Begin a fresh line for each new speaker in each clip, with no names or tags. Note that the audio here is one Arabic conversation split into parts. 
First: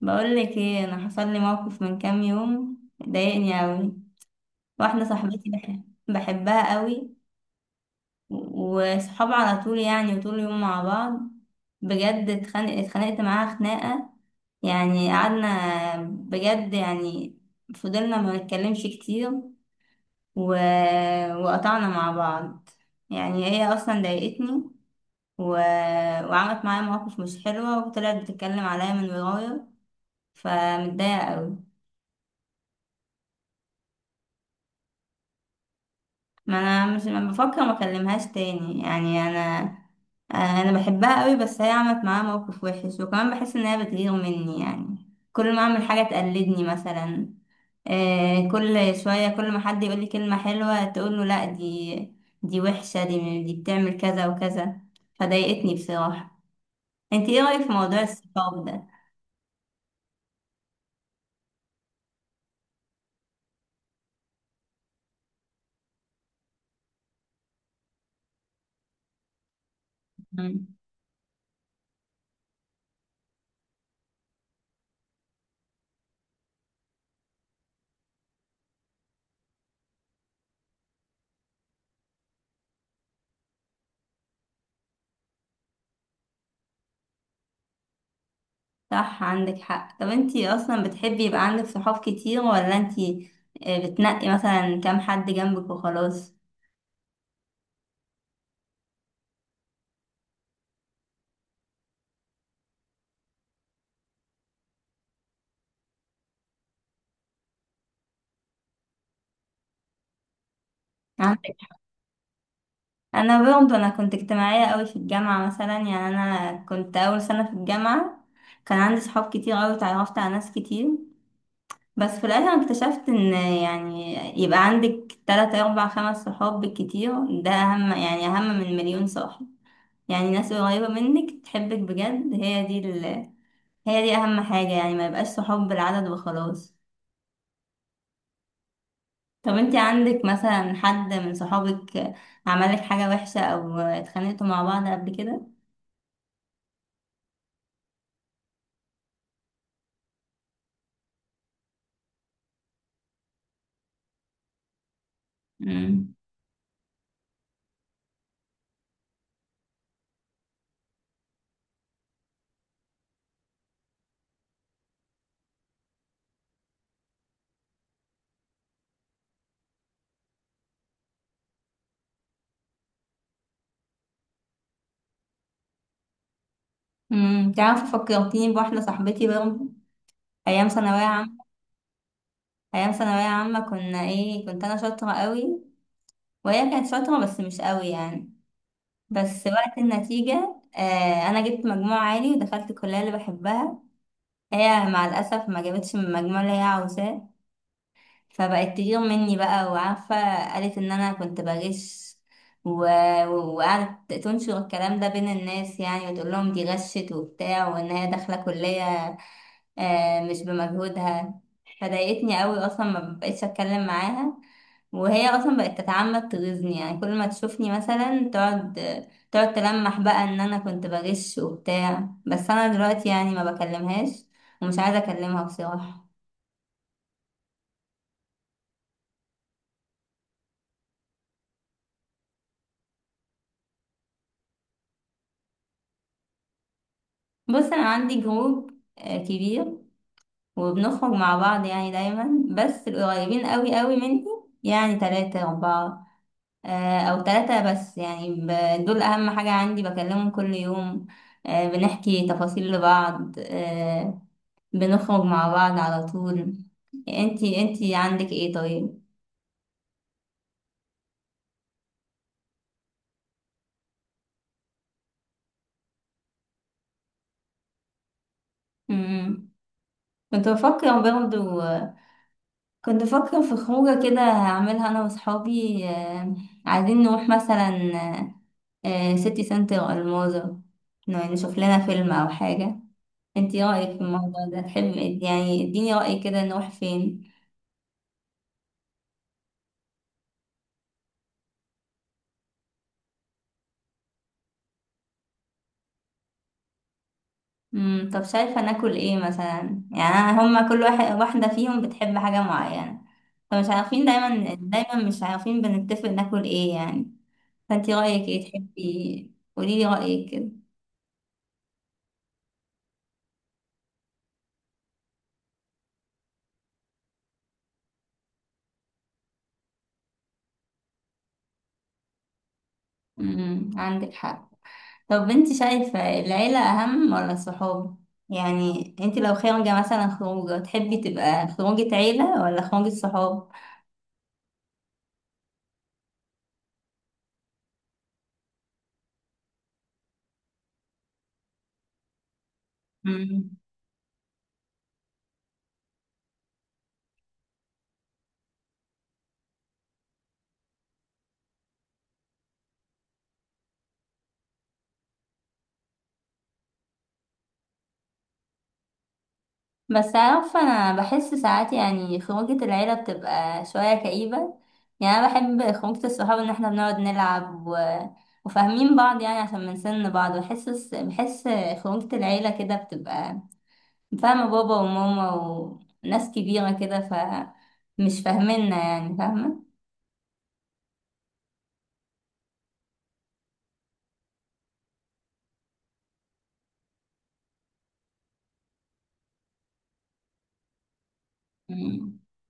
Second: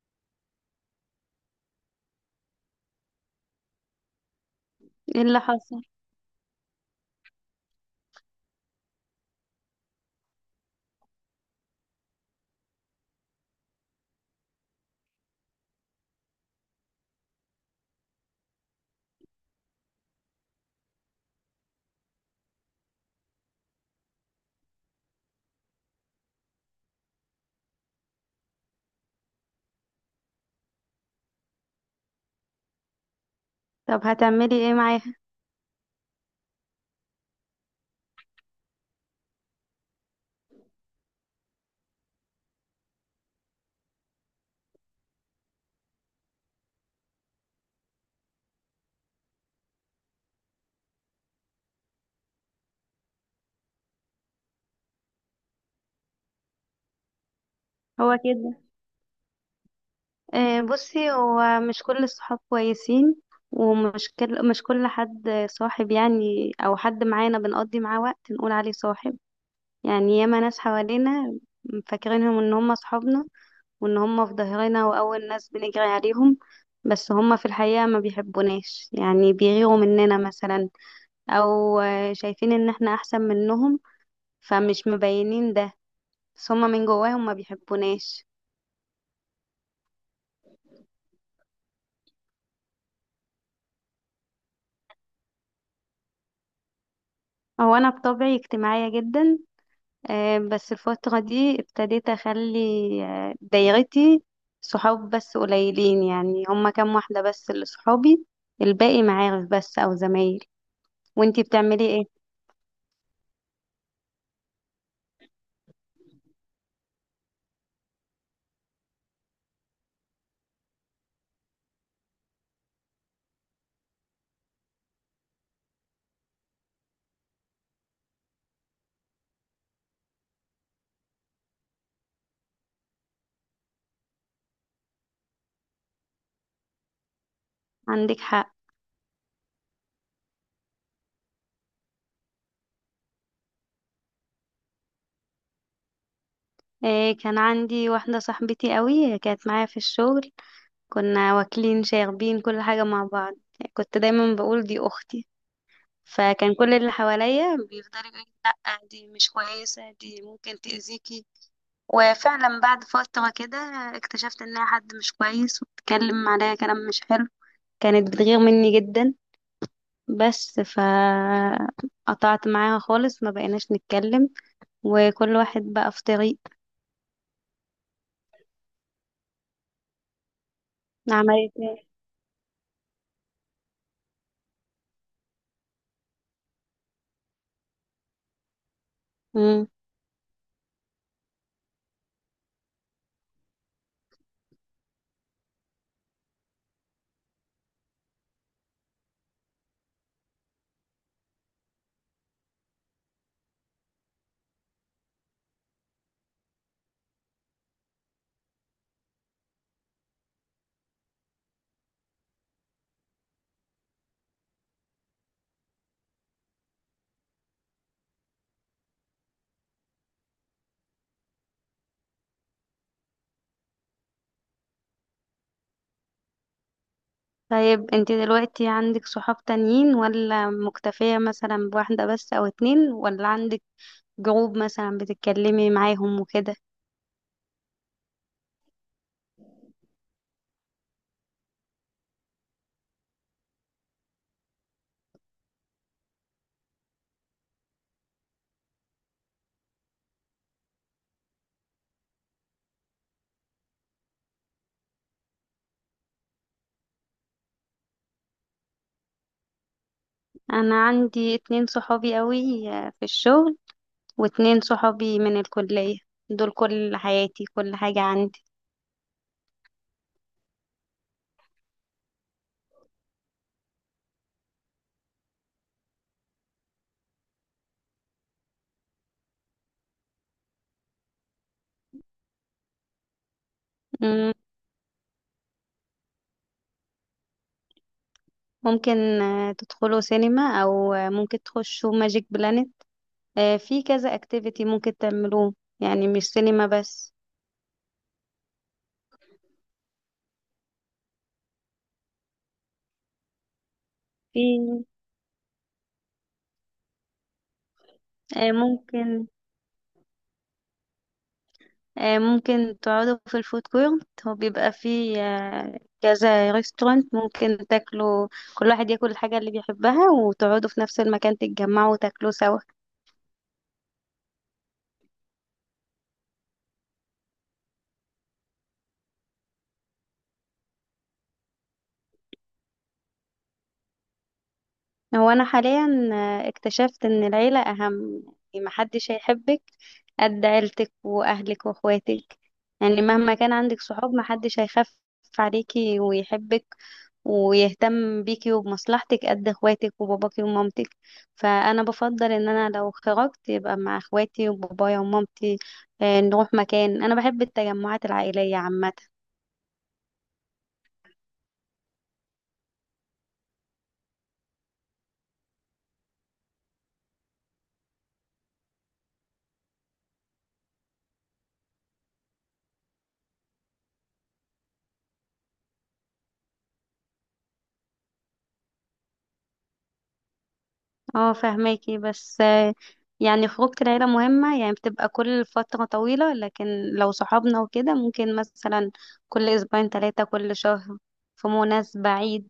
بقول لك ايه، انا حصل لي موقف من كام يوم ضايقني قوي. واحده
ايه اللي
صاحبتي
حصل؟
بحبها قوي، وصحاب على طول، يعني وطول اليوم مع بعض. بجد اتخانقت معاها خناقه، يعني قعدنا بجد يعني، فضلنا ما نتكلمش كتير و... وقطعنا مع بعض. يعني هي اصلا ضايقتني و... وعملت معايا مواقف مش حلوه، وطلعت بتتكلم عليا من ورايا، فمتضايقه قوي.
طب هتعملي ايه معاها؟
ما انا مش، ما بفكر ما اكلمهاش تاني، يعني انا. انا بحبها قوي، بس هي عملت معايا موقف وحش، وكمان بحس ان هي بتغير مني، يعني كل ما اعمل حاجه تقلدني مثلا. كل شويه كل ما حد يقول لي كلمه حلوه تقول له لا دي دي وحشه، دي بتعمل كذا وكذا، فضايقتني بصراحه. انت ايه رايك في موضوع
هو كده.
الصحاب ده؟
آه، بصي، هو مش كل الصحاب كويسين. ومش كل مش كل حد صاحب، يعني او حد معانا بنقضي معاه وقت نقول عليه صاحب. يعني ياما ناس
مم.
حوالينا فاكرينهم ان هم صحابنا وان هم في ظهرنا واول ناس بنجري عليهم، بس هم في الحقيقة ما بيحبوناش، يعني بيغيروا مننا مثلا، او شايفين ان احنا احسن منهم فمش مبينين ده، بس هم من جواهم ما بيحبوناش.
صح، عندك حق. طب انت اصلا بتحبي يبقى عندك صحاب كتير، ولا انت بتنقي مثلا كام حد جنبك وخلاص؟
هو انا بطبعي اجتماعيه جدا، بس الفتره دي ابتديت اخلي دايرتي صحاب بس قليلين، يعني هما كام واحده بس اللي صحابي، الباقي معارف بس او زمايل. وانتي
عندك.
بتعملي ايه؟
انا كنت اجتماعيه قوي في الجامعه مثلا، يعني انا كنت اول سنه في الجامعه كان عندي صحاب كتير قوي، اتعرفت على ناس كتير. بس في الاخر اكتشفت ان، يعني يبقى عندك تلاتة اربع خمس صحاب بالكتير، ده اهم، يعني اهم من مليون صاحب. يعني ناس قريبه منك تحبك بجد، هي دي هي دي اهم حاجه. يعني ما يبقاش صحاب بالعدد وخلاص.
عندك حق.
طب انتي عندك مثلا حد من صحابك عملك حاجه وحشه، او اتخانقتوا مع بعض قبل كده؟
كان عندي واحده صاحبتي قوي كانت معايا في الشغل، كنا واكلين شاربين كل حاجه مع بعض، كنت دايما بقول دي اختي.
مم.
فكان كل اللي حواليا بيفضلوا يقولوا لي: لا، دي مش كويسه، دي ممكن تاذيكي. وفعلا بعد فترة كده اكتشفت انها حد مش كويس وبتتكلم عليا كلام مش حلو، كانت بتغير مني جدا. بس قطعت معاها خالص، ما بقيناش نتكلم وكل واحد بقى في طريق.
تعرف، فكرتيني بواحده صاحبتي برضه، ايام ثانويه عامه.
عملت ايه؟
ايام ثانويه عامه كنا ايه، كنت انا شاطره قوي، وهي كانت شاطره بس مش قوي يعني. بس
مم.
وقت النتيجه، انا جبت مجموع عالي ودخلت الكليه اللي بحبها. هي مع الاسف ما جابتش من المجموع اللي هي عاوزاه، فبقت تغير مني بقى، وعارفه قالت ان انا كنت بغش و... وقعدت تنشر الكلام ده بين الناس، يعني وتقول لهم دي غشت وبتاع، وان هي داخله كليه مش بمجهودها. فضايقتني قوي اصلا، ما بقتش اتكلم معاها. وهي اصلا بقت تتعمد تغيظني، يعني كل ما تشوفني مثلا تقعد تلمح بقى ان انا كنت بغش وبتاع. بس انا دلوقتي يعني ما بكلمهاش، ومش عايزه اكلمها بصراحه.
طيب، انت دلوقتي عندك صحاب تانيين، ولا مكتفية مثلا بواحدة بس او اتنين، ولا عندك جروب مثلا بتتكلمي معاهم وكده؟
بص، انا عندي جروب كبير، وبنخرج مع بعض يعني دايما، بس القريبين قوي قوي مني يعني تلاتة أربعة، او ثلاثة بس. يعني دول اهم حاجة عندي، بكلمهم كل يوم، بنحكي تفاصيل لبعض، بنخرج مع بعض على طول. انتي عندك ايه طيب؟
انا عندي اتنين صحابي قوي في الشغل، واتنين صحابي من الكلية، دول كل حياتي، كل حاجة عندي.
مم. كنت بفكر برضه كنت بفكر في خروجة كده هعملها انا واصحابي، عايزين نروح مثلا سيتي سنتر الماظة، نشوف لنا فيلم او حاجة. انتي رأيك في
مم،
الموضوع ده، تحب يعني؟ اديني رأي كده، نروح فين؟
ممكن تدخلوا سينما، أو ممكن تخشوا ماجيك بلانت. في كذا اكتيفيتي ممكن تعملوه، يعني مش سينما بس.
طب شايفة ناكل ايه مثلا؟ يعني أنا، هما كل واحد واحدة فيهم بتحب حاجة معينة، فمش عارفين دايما
في
دايما، مش عارفين بنتفق ناكل ايه يعني. فانتي رأيك ايه،
آه، ممكن
تحبي قوليلي رأيك كده.
ممكن تقعدوا في الفود كورت، هو بيبقى فيه كذا ريستورانت، ممكن تاكلوا، كل واحد ياكل الحاجة اللي بيحبها، وتقعدوا في نفس المكان تتجمعوا وتاكلوا سوا.
عندك حق. طب انتي شايفة العيلة أهم ولا الصحاب؟ يعني انتي لو خارجة مثلا خروجة، تحبي تبقى خروجة عيلة ولا خروجة صحاب؟
هو انا حاليا اكتشفت ان العيله اهم، يعني محدش هيحبك قد عيلتك واهلك واخواتك، يعني مهما كان عندك صحاب محدش هيخاف عليكي ويحبك ويهتم بيكي وبمصلحتك قد اخواتك وباباكي ومامتك. فانا بفضل ان انا لو خرجت يبقى مع اخواتي وبابايا ومامتي، نروح مكان. انا بحب التجمعات العائليه عامه.
بس عارفة، أنا بحس ساعات يعني خروجة العيلة بتبقى شوية كئيبة. يعني أنا بحب خروجة الصحاب، إن احنا بنقعد نلعب وفاهمين بعض، يعني عشان من سن بعض، بحس خروجة العيلة كده بتبقى فاهمة بابا وماما، وناس كبيرة كده، ف مش فاهميننا يعني، فاهمة؟
اه، فهماكي، بس يعني خروجة العيلة مهمة، يعني بتبقى كل فترة طويلة، لكن لو صحابنا وكده ممكن مثلا كل أسبوعين، ثلاثة، كل شهر، في مناسبة،
مم.
عيد.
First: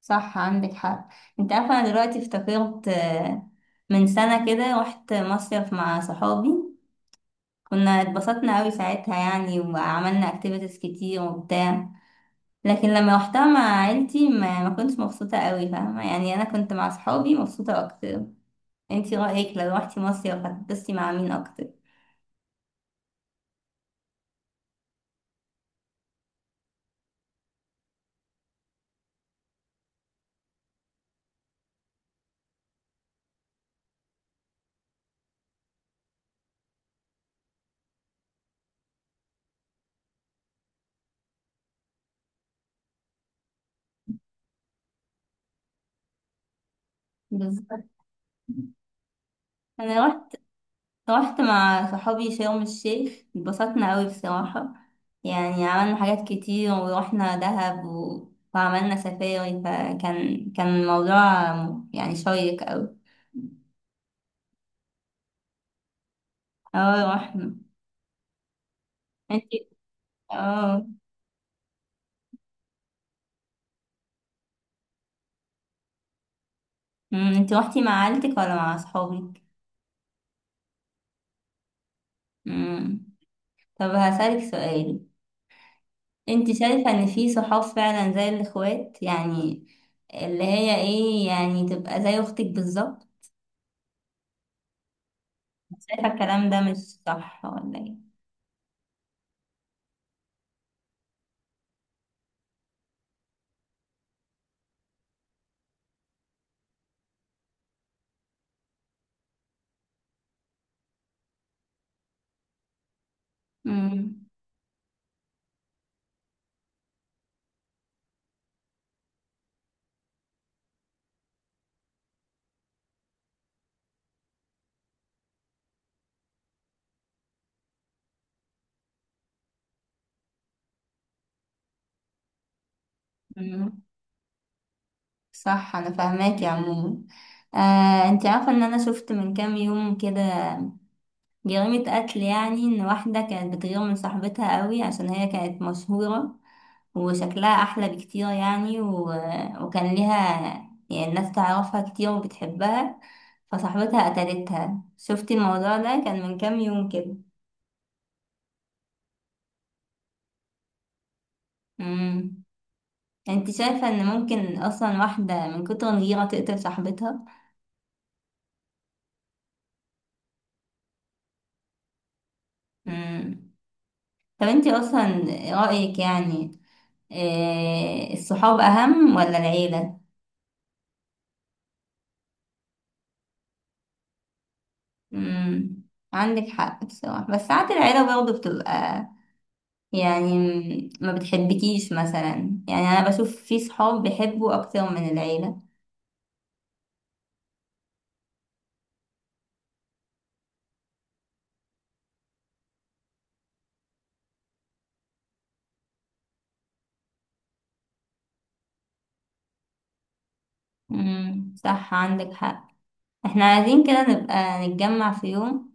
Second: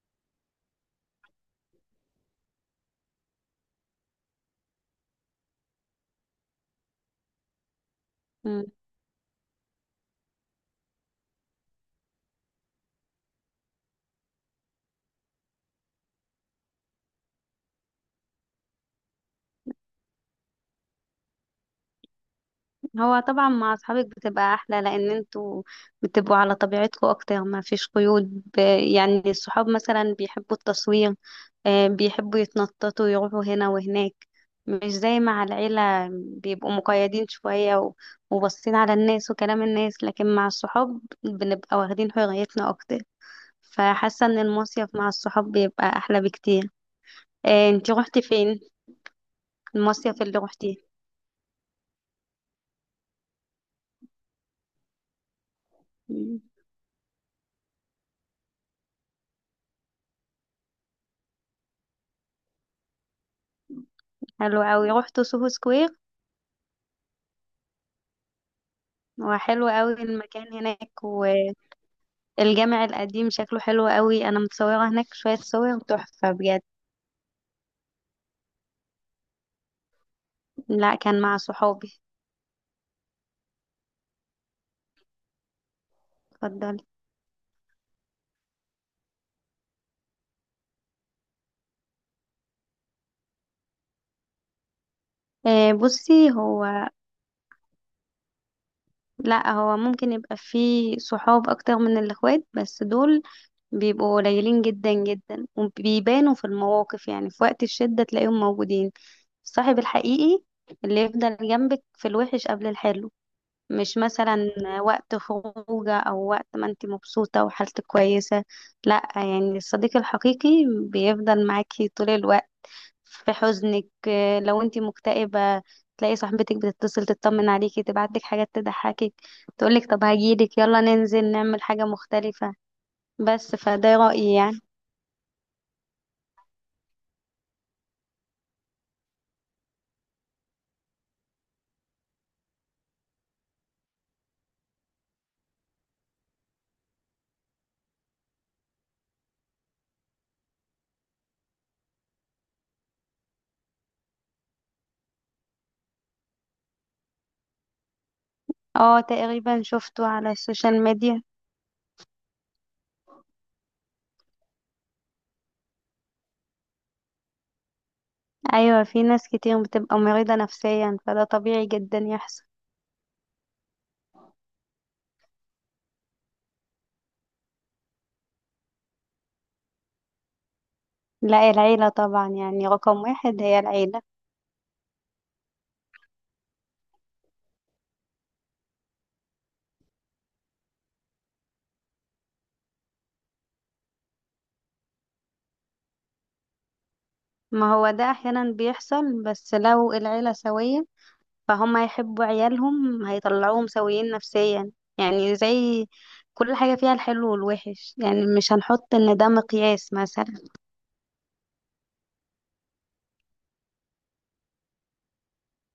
صح، عندك حق. انت عارفة، أنا دلوقتي افتكرت من سنة كده رحت مصيف مع صحابي. كنا اتبسطنا قوي ساعتها يعني، وعملنا اكتيفيتيز كتير وبتاع. لكن لما روحتها مع عيلتي ما كنتش مبسوطة قوي، فاهمة؟ يعني انا كنت مع صحابي مبسوطة اكتر. انتي رأيك لو روحتي مصيف هتتبسطي مع مين اكتر؟
هو طبعا مع اصحابك بتبقى احلى، لان انتوا بتبقوا على طبيعتكم اكتر، ما فيش قيود. يعني الصحاب مثلا بيحبوا التصوير، بيحبوا يتنططوا يروحوا هنا وهناك، مش زي مع العيلة بيبقوا مقيدين شوية وباصين على الناس وكلام الناس. لكن مع الصحاب بنبقى واخدين حريتنا اكتر، فحاسة ان المصيف مع الصحاب بيبقى احلى بكتير.
بالظبط.
انتي روحتي فين؟
انا
المصيف
رحت
اللي روحتيه.
رحت مع صحابي شرم الشيخ، اتبسطنا قوي بصراحة. يعني عملنا حاجات
مم.
كتير، ورحنا دهب وعملنا سفاري. فكان الموضوع يعني شيق قوي.
حلو اوي. روحتوا سوهو سكوير؟
اه، رحنا.
هو
انتي
حلو قوي المكان
اه
هناك، والجامع القديم شكله حلو قوي، انا متصوره هناك شويه صور تحفه بجد.
انت روحتي مع عيلتك ولا مع اصحابك؟
لا، كان مع صحابي.
امم طب هسألك سؤال. انت
اتفضلي.
شايفة ان في صحاب فعلا زي الاخوات، يعني اللي هي ايه يعني، تبقى زي اختك بالظبط؟ شايفة
بصي
الكلام ده
هو.
مش صح ولا ايه؟
لا، هو ممكن يبقى فيه صحاب اكتر من الاخوات، بس دول بيبقوا قليلين جدا جدا، وبيبانوا في المواقف، يعني في وقت الشده تلاقيهم موجودين. الصاحب الحقيقي اللي يفضل جنبك في الوحش قبل الحلو، مش
امم
مثلا وقت خروجه او وقت ما انت مبسوطة وحالتك كويسة. لا، يعني الصديق الحقيقي بيفضل معاكي طول الوقت، في حزنك، لو انت مكتئبة تلاقي صاحبتك بتتصل تطمن عليكي، تبعتلك حاجات تضحكك، تقولك طب هجيلك، يلا ننزل نعمل حاجة مختلفة. بس
امم
فده رأيي يعني.
صح. انا فاهماكي عموما. انت عارفة ان انا شفت من كام يوم كده جريمة قتل؟ يعني إن واحدة كانت بتغير من صاحبتها قوي، عشان هي كانت مشهورة وشكلها أحلى بكتير، يعني وكان ليها يعني الناس تعرفها كتير وبتحبها، فصاحبتها قتلتها. شفتي الموضوع ده كان من كام يوم كده؟
اه، تقريبا شفته على السوشيال ميديا.
امم انت شايفة ان ممكن اصلا واحدة من كتر الغيرة تقتل صاحبتها؟
ايوه، في ناس كتير بتبقى مريضة نفسيا، فده طبيعي جدا يحصل.
امم طب انت اصلا رأيك يعني إيه، الصحاب اهم ولا العيلة؟
لا، العيلة طبعا، يعني رقم واحد هي العيلة.
امم عندك حق بصراحة. بس ساعات العيلة برضه بتبقى، يعني ما بتحبكيش مثلا. يعني أنا بشوف في صحاب بيحبوا أكتر من العيلة.
ما هو ده أحيانا بيحصل، بس لو العيلة سوية فهم هيحبوا عيالهم، هيطلعوهم سويين نفسيا، يعني زي كل حاجة فيها الحلو والوحش، يعني مش هنحط إن ده مقياس مثلا.
صح، عندك حق. احنا عايزين كده نبقى نتجمع في يوم،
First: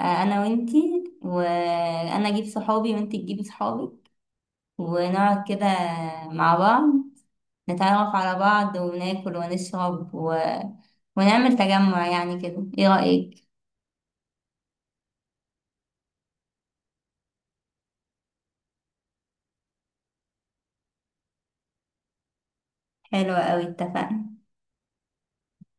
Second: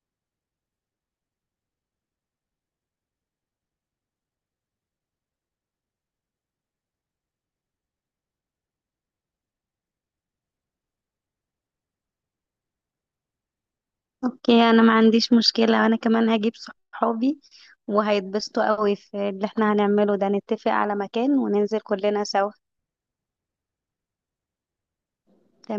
أنا وإنتي، وأنا أجيب صحابي وإنتي تجيبي صحابك، ونقعد كده مع بعض، نتعرف على بعض، وناكل ونشرب ونعمل تجمع يعني كده، ايه رأيك؟
أوكي، أنا ما عنديش مشكلة، أنا كمان هجيب صحابي وهيتبسطوا قوي في اللي احنا هنعمله ده، نتفق على مكان وننزل كلنا سوا.
حلوة أوي، اتفقنا.